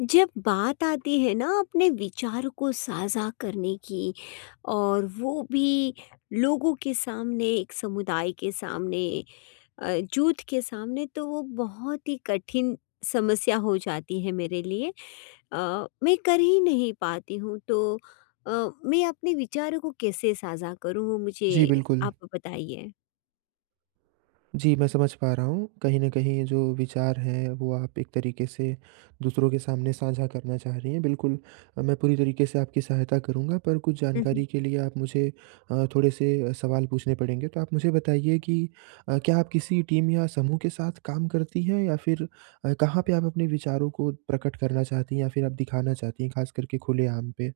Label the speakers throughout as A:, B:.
A: जब बात आती है ना अपने विचारों को साझा करने की और वो भी लोगों के सामने, एक समुदाय के सामने अ, जुट के सामने तो वो बहुत ही कठिन समस्या हो जाती है मेरे लिए अ, मैं कर ही नहीं पाती हूँ। तो अ, मैं अपने विचारों को कैसे साझा करूँ? वो
B: जी,
A: मुझे
B: बिल्कुल।
A: आप बताइए।
B: जी, मैं समझ पा रहा हूँ। कहीं न कहीं ये जो विचार हैं वो आप एक तरीक़े से दूसरों के सामने साझा करना चाह रही हैं बिल्कुल, मैं पूरी तरीक़े से आपकी सहायता करूँगा। पर कुछ
A: हुँ, हुँ।
B: जानकारी के लिए आप मुझे अ, थोड़े से अ, सवाल पूछने पड़ेंगे। तो आप मुझे बताइए कि अ, क्या आप किसी टीम या समूह के साथ काम करती हैं या फिर अ, कहाँ पे आप अपने विचारों को प्रकट करना चाहती हैं या फिर आप दिखाना चाहती हैं, खास करके खुलेआम पे।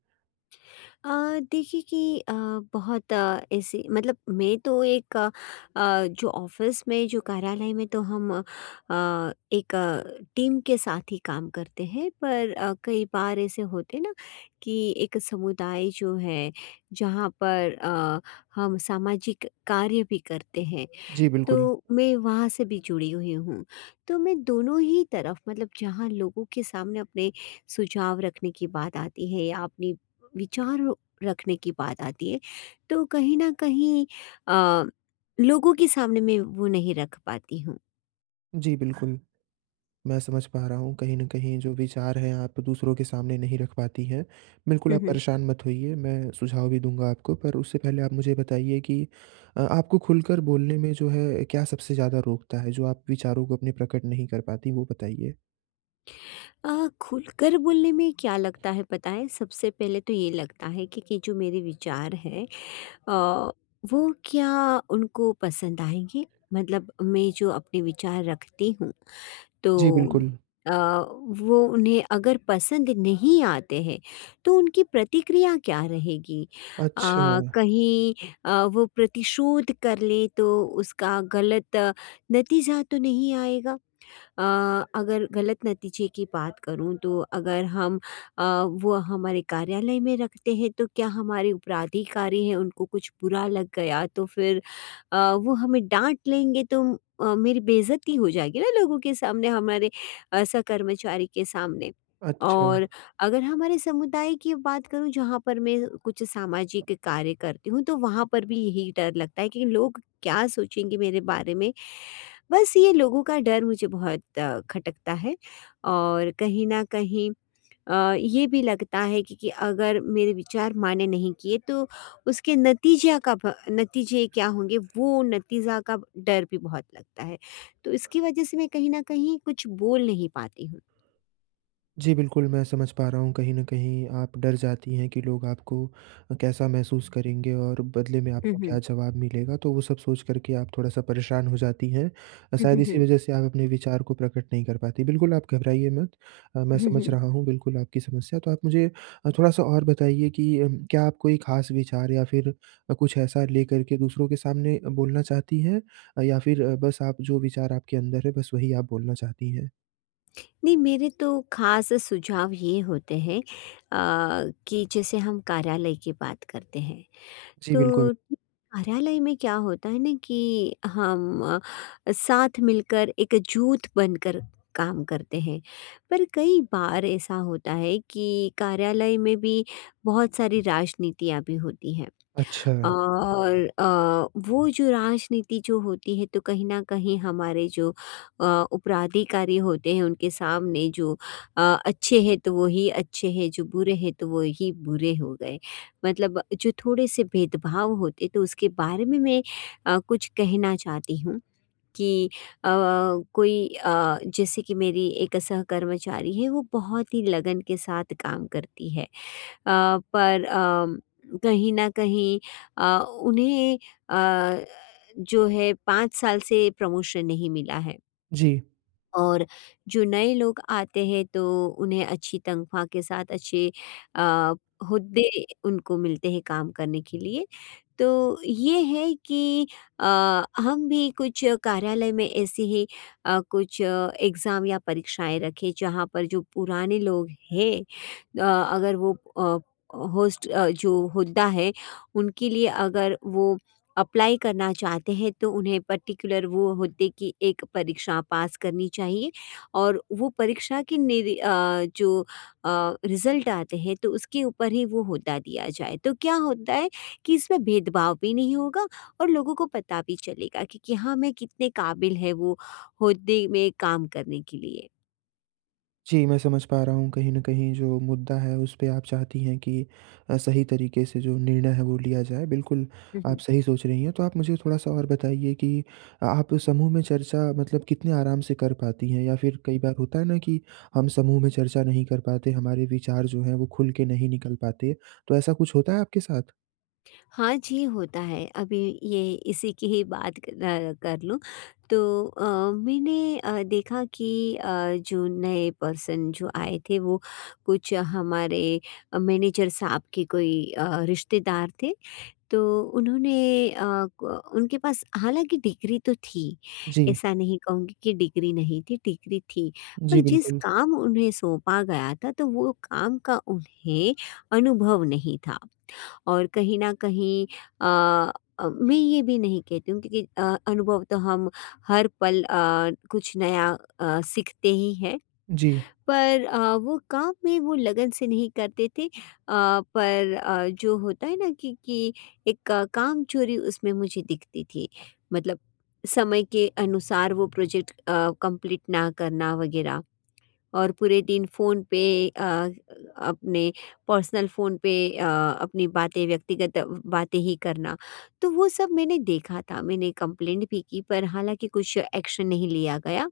A: अ, देखिए कि अ, बहुत ऐसे मतलब मैं तो एक अ, जो ऑफिस में, जो कार्यालय में तो हम अ, एक अ, टीम के साथ ही काम करते हैं, पर अ, कई बार ऐसे होते हैं ना कि एक समुदाय जो है, जहाँ पर अ, हम सामाजिक कार्य भी करते हैं,
B: जी, बिल्कुल।
A: तो मैं वहाँ से भी जुड़ी हुई हूँ। तो मैं दोनों ही तरफ़, मतलब जहाँ लोगों के सामने अपने सुझाव रखने की बात आती है या अपने विचार रखने की बात आती है, तो कहीं न कहीं अ, लोगों के सामने मैं वो नहीं रख पाती हूँ।
B: जी बिल्कुल। मैं समझ पा रहा हूँ। कहीं न कहीं जो विचार हैं, आप दूसरों के सामने नहीं रख पाती हैं। बिल्कुल
A: हुँ,
B: आप
A: हुँ।
B: परेशान मत होइए, मैं सुझाव भी दूँगा आपको। पर उससे पहले आप मुझे ये बताइए कि अ आपको खुलकर बोलने में जो है, क्या सबसे ज़्यादा रोकता है? जो आप विचारों को अपने प्रकट नहीं कर पाती, वो बताइए?
A: अ, खुलकर बोलने में क्या लगता है, पता है? सबसे पहले तो ये लगता है कि कि जो मेरे विचार हैं। अ, वो क्या उनको पसंद आएँगे? मतलब मैं जो अपने विचार रखती हूँ,
B: जी,
A: तो
B: बिल्कुल।
A: अ, वो उन्हें अगर पसंद नहीं आते हैं, तो उनकी प्रतिक्रिया क्या रहेगी? अ,
B: अच्छा।
A: कहीं अ, वो प्रतिशोध कर लें, तो उसका ग़लत नतीजा तो नहीं आएगा? अ अगर ग़लत नतीजे की बात करूँ, तो अगर हम अ, वो हमारे कार्यालय में रखते हैं, तो क्या हमारे उपराधिकारी हैं, उनको कुछ बुरा लग गया, तो फिर अ, वो हमें डाँट लेंगे, तो अ, मेरी बेइज्जती हो जाएगी ना लोगों के सामने, हमारे अ, सह-कर्मचारी के सामने।
B: अच्छा।
A: और अगर हमारे समुदाय की बात करूँ जहाँ पर मैं कुछ सामाजिक कार्य करती हूँ, तो वहाँ पर भी यही डर लगता है कि लोग क्या सोचेंगे मेरे बारे में? बस ये लोगों का डर मुझे बहुत अ, खटकता है और कहीं न कहीं अ, ये भी लगता है कि कि अगर मेरे विचार माइने नहीं किए, तो उसके नतीजया का ब नतीजे क्या होंगे? वो नतीजा का डर भी बहुत लगता है। तो इसकी वजह से मैं कहीं न कहीं कुछ बोल नहीं पाती हूँ।
B: जी बिल्कुल, मैं समझ पा रहा हूँ। कहीं न कहीं, आप डर जाती हैं कि लोग आपको कैसा महसूस करेंगे और बदले में
A: हुँ,
B: आपको
A: हुँ।
B: क्या जवाब मिलेगा। तो वो सब सोच करके आप थोड़ा-सा परेशान हो जाती हैं।
A: हुँ,
B: शायद
A: हुँ,
B: इसी
A: हुँ।
B: वजह से आप अपने विचार को प्रकट नहीं कर पाती। बिल्कुल आप घबराइए मत। अ, मैं
A: हुँ,
B: समझ
A: हुँ।
B: रहा हूँ बिल्कुल आपकी समस्या। तो आप मुझे अ, थोड़ा-सा और बताइए कि उम, क्या आप कोई खास विचार या फिर कुछ ऐसा लेकर के दूसरों के सामने बोलना चाहती हैं, या फिर अ, बस आप जो विचार आपके अंदर है, बस वही आप बोलना चाहती हैं?
A: मेरे तो खास सुझाव ये होते हैं अ, कि जैसे हम कार्यालय की बात करते हैं।
B: जी,
A: तो
B: बिल्कुल।
A: उम, कार्यालय में क्या होता है ना कि हम साथ मिलकर एक जुट बनकर काम करते हैं। पर कई बार ऐसा होता है कि कार्यालय में भी बहुत सारी राजनीतियाँ भी होती हैं।
B: अच्छा।
A: और अ, वो जो राजनीति जो होती है तो कहीं न कहीं हमारे जो अ, उपराधिकारी होते हैं, उनके सामने जो अ, अच्छे हैं तो वही अच्छे हैं, जो बुरे हैं तो वही बुरे हो गए। मतलब जो थोड़े-से भेदभाव होते तो उसके बारे में मैं अ, कुछ कहना चाहती हूँ कि अ, कोई अ, जैसे कि मेरी एक सह कर्मचारी है वो बहुत ही लगन के साथ काम करती है। अ, पर अम, कहीं न कहीं अ, उन्हें अ, जो है 5 साल से प्रमोशन नहीं मिला है।
B: जी।
A: और जो नए लोग आते हैं तो उन्हें अच्छी तनख्वाह के साथ अच्छे अ, हुद्दे उनको मिलते हैं काम करने के लिए। तो ये है कि अ, हम भी कुछ कार्यालय में ऐसे ही अ, कुछ एग्ज़ाम या परीक्षाएँ रखें, जहाँ पर जो पुराने लोग हैं। अ, अगर वो अ, होस्ट जो हुद्दा है, उनके लिए अगर वो अप्लाई करना चाहते हैं तो उन्हें पर्टिकुलर वो हुद्दे की एक परीक्षा पास करनी चाहिए और वो परीक्षा के निर अ, जो अ, रिजल्ट आते हैं तो उसके ऊपर ही वो हुद्दा दिया जाए। तो क्या होता है कि इसमें भेदभाव भी नहीं होगा और लोगों को पता भी चलेगा कि कि हाँ, में कितने काबिल है वो हुद्दे में काम करने के लिए।
B: जी, मैं समझ पा रहा हूँ कहीं न कहीं जो मुद्दा है उस पे आप चाहती हैं कि अ, सही तरीक़े से जो निर्णय है वो लिया जाए बिल्कुल,
A: हुँ, हुँ।
B: आप सही सोच रही हैं। तो आप मुझे थोड़ा-सा और बताइए कि अ आप समूह में चर्चा मतलब कितने आराम से कर पाती हैं या फिर कई बार होता है ना कि हम समूह में चर्चा नहीं कर पाते, हमारे विचार जो हैं वो खुल के नहीं निकल पाते। तो ऐसा कुछ होता है आपके साथ?
A: हाँ जी, होता है। अभी ये इसी की ही बात क अ, कर लूँ तो अ, मैंने अ, देखा कि अ, जो नए पर्सन जो आए थे वो कुछ हमारे अ, मैनेजर साहब के कोई, अ, रिश्तेदार थे। तो उन्होंने अ क उनके पास हालाँकि डिग्री तो थी,
B: जी।
A: ऐसा नहीं कहूँगी कि डिग्री नहीं थी, डिग्री थी, पर
B: जी,
A: जिस
B: बिल्कुल।
A: काम उन्हें सौंपा गया था, तो वो काम का उन्हें अनुभव नहीं था। और कहीं न कहीं अ अ, मैं ये भी नहीं कहती हूँ कि अ, अनुभव तो हम हर पल अ, कुछ नया, अ, सीखते ही हैं,
B: जी।
A: पर अ, वो काम में वो लगन से नहीं करते थे। अ, पर अ, जो होता है ना कि कि एक क कामचोरी उसमें मुझे दिखती थी। मतलब समय के अनुसार वो प्रोजैक्ट अ, कंप्लीट ना करना वगैरह और पूरे दिन फ़ोन पे अ, अपने पर्सनल फ़ोन पे अ, अपनी बातें व्यक्तिगत बातें ही करना। तो वो सब मैंने देखा था, मैंने कम्प्लेंट भी की पर हालाँकि कुछ एक्शन नहीं लिया गया।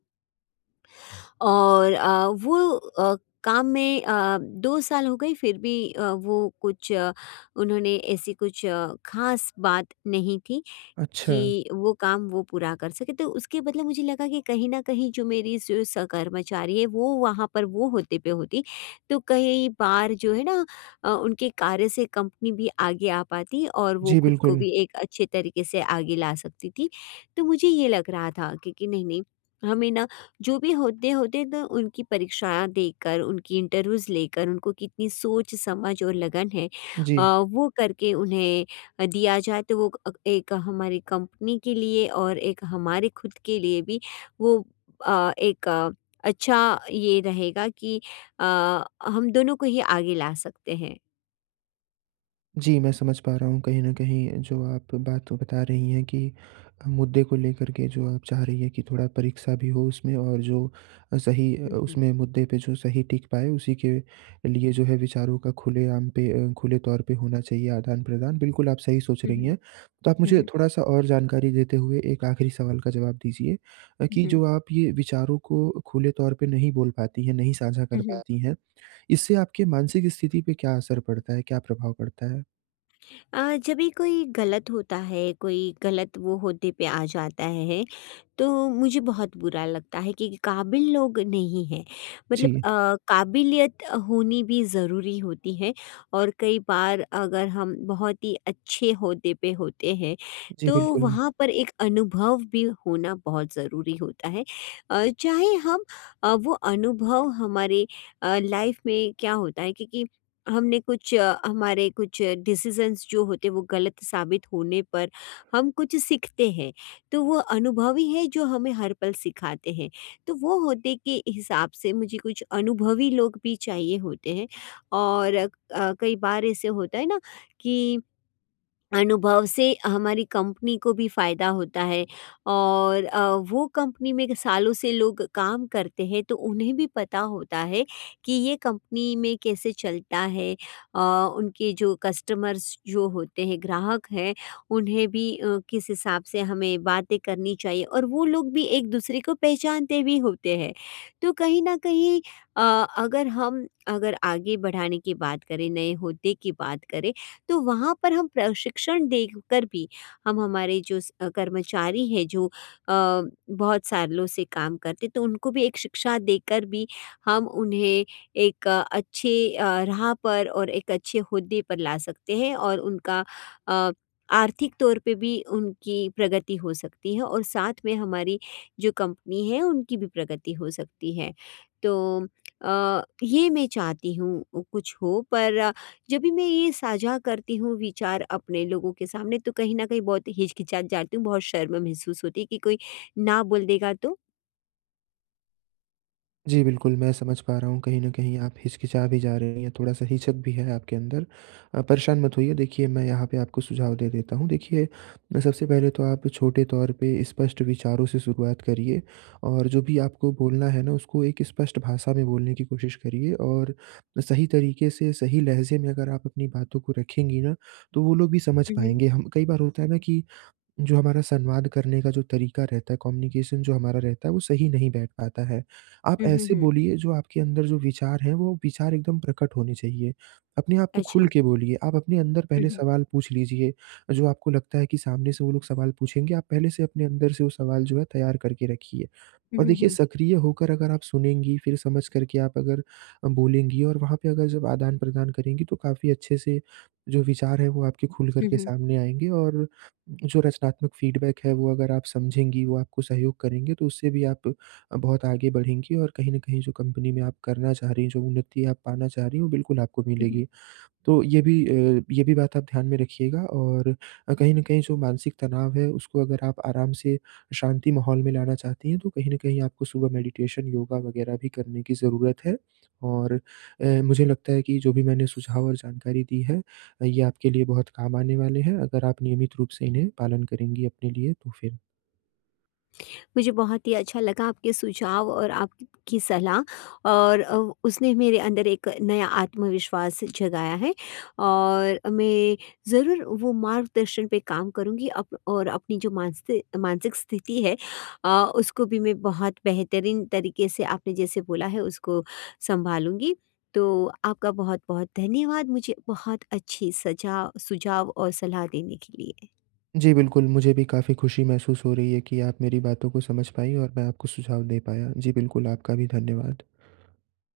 A: और अ, वो अ, काम में अ, 2 साल हो गए फिर भी अ, वो कुछ उन्होंने ऐसी कुछ ख़ास बात नहीं थी
B: अच्छा।
A: कि वो काम वो पूरा कर सकें। तो उसके बदले मुझे लगा कि कहीं न कहीं जो मेरी सु सहकर्मचारी है वो वहाँ पर वो होते पे होती, तो कई बार जो है ना अ, उनके कार्य से कंपनी भी आगे आ पाती और वो
B: जी,
A: खुद को
B: बिल्कुल।
A: भी एक अच्छे तरीक़े से आगे ला सकती थी, तो मुझे ये लग रहा था कि कि नहीं-नहीं हमें ना, जो भी होते-होते ना उनकी परीक्षा देकर, उनकी इंटरव्यूज़ लेकर, उनको कितनी सोच, समझ और लगन है अ,
B: जी।
A: वो करके उन्हें अ, दिया जाए तो वो क एक हमारी कंपनी के लिए और एक हमारे खुद के लिए भी वो अ, एक अच्छा ये रहेगा कि अ, हम दोनों को ही आगे ला सकते हैं।
B: जी, मैं समझ पा रहा हूँ, कहीं न कहीं जो आप बात बता रही हैं कि अ, मुद्दे को लेकर के जो आप चाह रही हैं कि थोड़ा परीक्षा भी हो उसमें और जो अ, सही अ,
A: हुँ, हुँ।
B: उसमें मुद्दे पे जो सही टिक पाए उसी के लिए जो है विचारों का खुलेआम पे अ, खुले तौर पे होना चाहिए आदान-प्रदान। बिल्कुल आप सही सोच
A: हुँ,
B: रही
A: हुँ।
B: हैं। तो आप
A: हुँ,
B: मुझे
A: हुँ।
B: थोड़ा-सा और जानकारी देते हुए एक आखिरी सवाल का जवाब दीजिए, अ, कि
A: जी।
B: जो आप ये विचारों को खुले तौर पे नहीं बोल पाती हैं, नहीं साझा कर
A: हुँ, हुँ।
B: पाती हैं इससे आपकी मानसिक स्थिति पे क्या असर पड़ता है? क्या प्रभाव पड़ता है?
A: अ, जब भी कोई गलत होता है, कोई गलत वो औहदे पे आ जाता है, तो मुझे बहुत बुरा लगता है कि काबिल लोग नहीं हैं। मतलब
B: जी।
A: अ, काबिलियत होनी भी ज़रूरी होती है और कई बार अगर हम बहुत ही अच्छे औहदे पे होते हैं,
B: जी,
A: तो
B: बिल्कुल।
A: वहाँ पर एक अनुभव भी होना बहुत ज़रूरी होता है। अ, चाहे हम अ, वो अनुभव हमारे लाइफ़ में क्या होता है कि कि हमने कुछ हमारे कुछ डिसिज़ंस जो होते वो गलत साबित होने पर, हम कुछ सीखते हैं। तो वो अनुभव ही है जो हमें हर पल सिखाते हैं। तो वो होदे के हिसाब से मुझे कुछ अनुभवी लोग भी चाहिए होते हैं और अ, कई बार ऐसे होता है ना कि अनुभव से हमारी कम्पनी को भी फायदा होता है और अ, वो कम्पनी में सालों से लोग काम करते हैं, तो उन्हें भी पता होता है कि ये कम्पनी में कैसे चलता है? अ, उनके जो कस्टमर्स जो होते हैं ग्राहक हैं, उन्हें भी अ, किस हिसाब से हमें बातें करनी चाहिए और वो लोग भी एक-दूसरे को पहचानते भी होते हैं। तो कहीं न कहीं अ अगर हम अगर आगे बढ़ाने की बात करें, नए औहदे की बात करें, तो वहाँ पर हम प्रशिक्षण देकर भी हम हमारे जो स कर्मचारी हैं जो अ, बहुत सालों से काम करते, तो उनको भी एक शिक्षा देकर भी हम उन्हें एक अच्छे अ, राह पर और एक अच्छे औहदे पर ला सकते हैं और उनका अ, आर्थिक तौर पे भी उनकी प्रगति हो सकती है और साथ में हमारी जो कम्पनी है उनकी भी प्रगति हो सकती है। तो अ, ये मैं चाहती हूँ, कुछ हो, पर जब भी मैं ये साझा करती हूँ विचार अपने लोगों के सामने, तो कहीं न कहीं बहुत हिचकिचाती जाती हूँ, बहुत शर्म महसूस होती है कि कोई ना बोल देगा तो।
B: जी, बिल्कुल, मैं समझ पा रहा हूँ कहीं न कहीं आप हिच-किचा भी जा रही हैं, थोड़ा-सा हिचक भी है आपके अंदर। अ, परेशान मत होइए देखिए मैं यहाँ पे आपको सुझाव दे देता हूँ, देखिए ब सबसे पहले तो आप छोटे तौर पे स्पष्ट विचारों से शुरुआत करिए और जो भी आपको बोलना है ना उसको एक स्पष्ट भाषा में बोलने की कोशिश करिए और सही तरीके से सही लहजे में अगर आप अपनी बातों को रखेंगी ना, तो वो लोग भी समझ
A: हुँ, हुँ।
B: पाएँगे हम कई बार होता है ना कि जो हमारा संवाद करने का जो तरीका रहता है, कम्युनिकेशन जो हमारा रहता है वो सही नहीं बैठ पाता है। आप
A: हुँ, हुँ,
B: ऐसे
A: हुँ।
B: बोलिए जो आपके अंदर जो विचार हैं, वो विचार एकदम प्रकट होने चाहिए, अपने आप को खुल
A: अच्छा।
B: के बोलिए आप अपने अंदर
A: हुँ,
B: पहले
A: हुँ।
B: सवाल पूछ लीजिए। जो आपको लगता है कि सामने से वो लोग सवाल पूछेंगे, आप पहले से अपने अंदर से वो सवाल जो है तैयार करके रखिए
A: हुँ,
B: और
A: हुँ,
B: देखिए
A: हुँ।
B: सक्रिय होकर अगर आप सुनेंगी, फिर समझ कर के आप अगर अ, बोलेंगी और वहाँ पे अगर जब आदान-प्रदान करेंगी तो काफ़ी अच्छे से, जो विचार हैं वो आपके खुलकर
A: हुँ,
B: के
A: हुँ।
B: सामने आएँगे और जो रचनात्मक फ़ीडबैक है वो अगर आप समझेंगी वो आपको सहयोग करेंगे तो उससे भी आप बहुत आगे बढ़ेंगी और कहीं न कहीं जो कम्पनी में आप करना चाह रही हैं। जो उन्नति आप पाना चाह रही हैं वो बिल्कुल आपको
A: हुँ, हुँ।
B: मिलेगी। तो ये भी अ, ये भी बात आप ध्यान में रखिएगा और अ, कहीं न कहीं जो मानसिक तनाव है उसको अगर आप आराम से, शांति माहौल में लाना चाहती हैं, तो कहीं न कहीं आपको सुबह मैडिटेशन, योगा वगैरह भी करने की जरूरत है और अ, मुझे लगता है कि जो भी मैंने सुझाव और जानकारी दी है अ, ये आपके लिए बहुत काम आने वाले हैं। अगर आप नियमित रूप से इन्हें पालन करेंगी अपने लिए तो फिर।
A: मुझे बहुत ही अच्छा लगा आपके सुझाव और आपकी सलाह और अ, उसने मेरे अंदर एक नया आत्मविश्वास जगाया है और मैं ज़रूर वो मार्गदर्शन पे काम करूँगी अप और अपनी जो मानसि मानसिक स्थिति है अ, उसको भी मैं बहुत बेहतरीन तरीके से आपने जैसे बोला है उसको सँभालूँगी। तो आपका बहुत-बहुत धन्यवाद, मुझे बहुत अच्छे सजा सुझाव और सलाह देने के लिए।
B: जी, बिल्कुल, मुझे भी काफ़ी खुशी महसूस हो रही है कि आप मेरी बातों को समझ पाईं और मैं आपको सुझाव दे पाया। जी बिल्कुल, आपका भी धन्यवाद।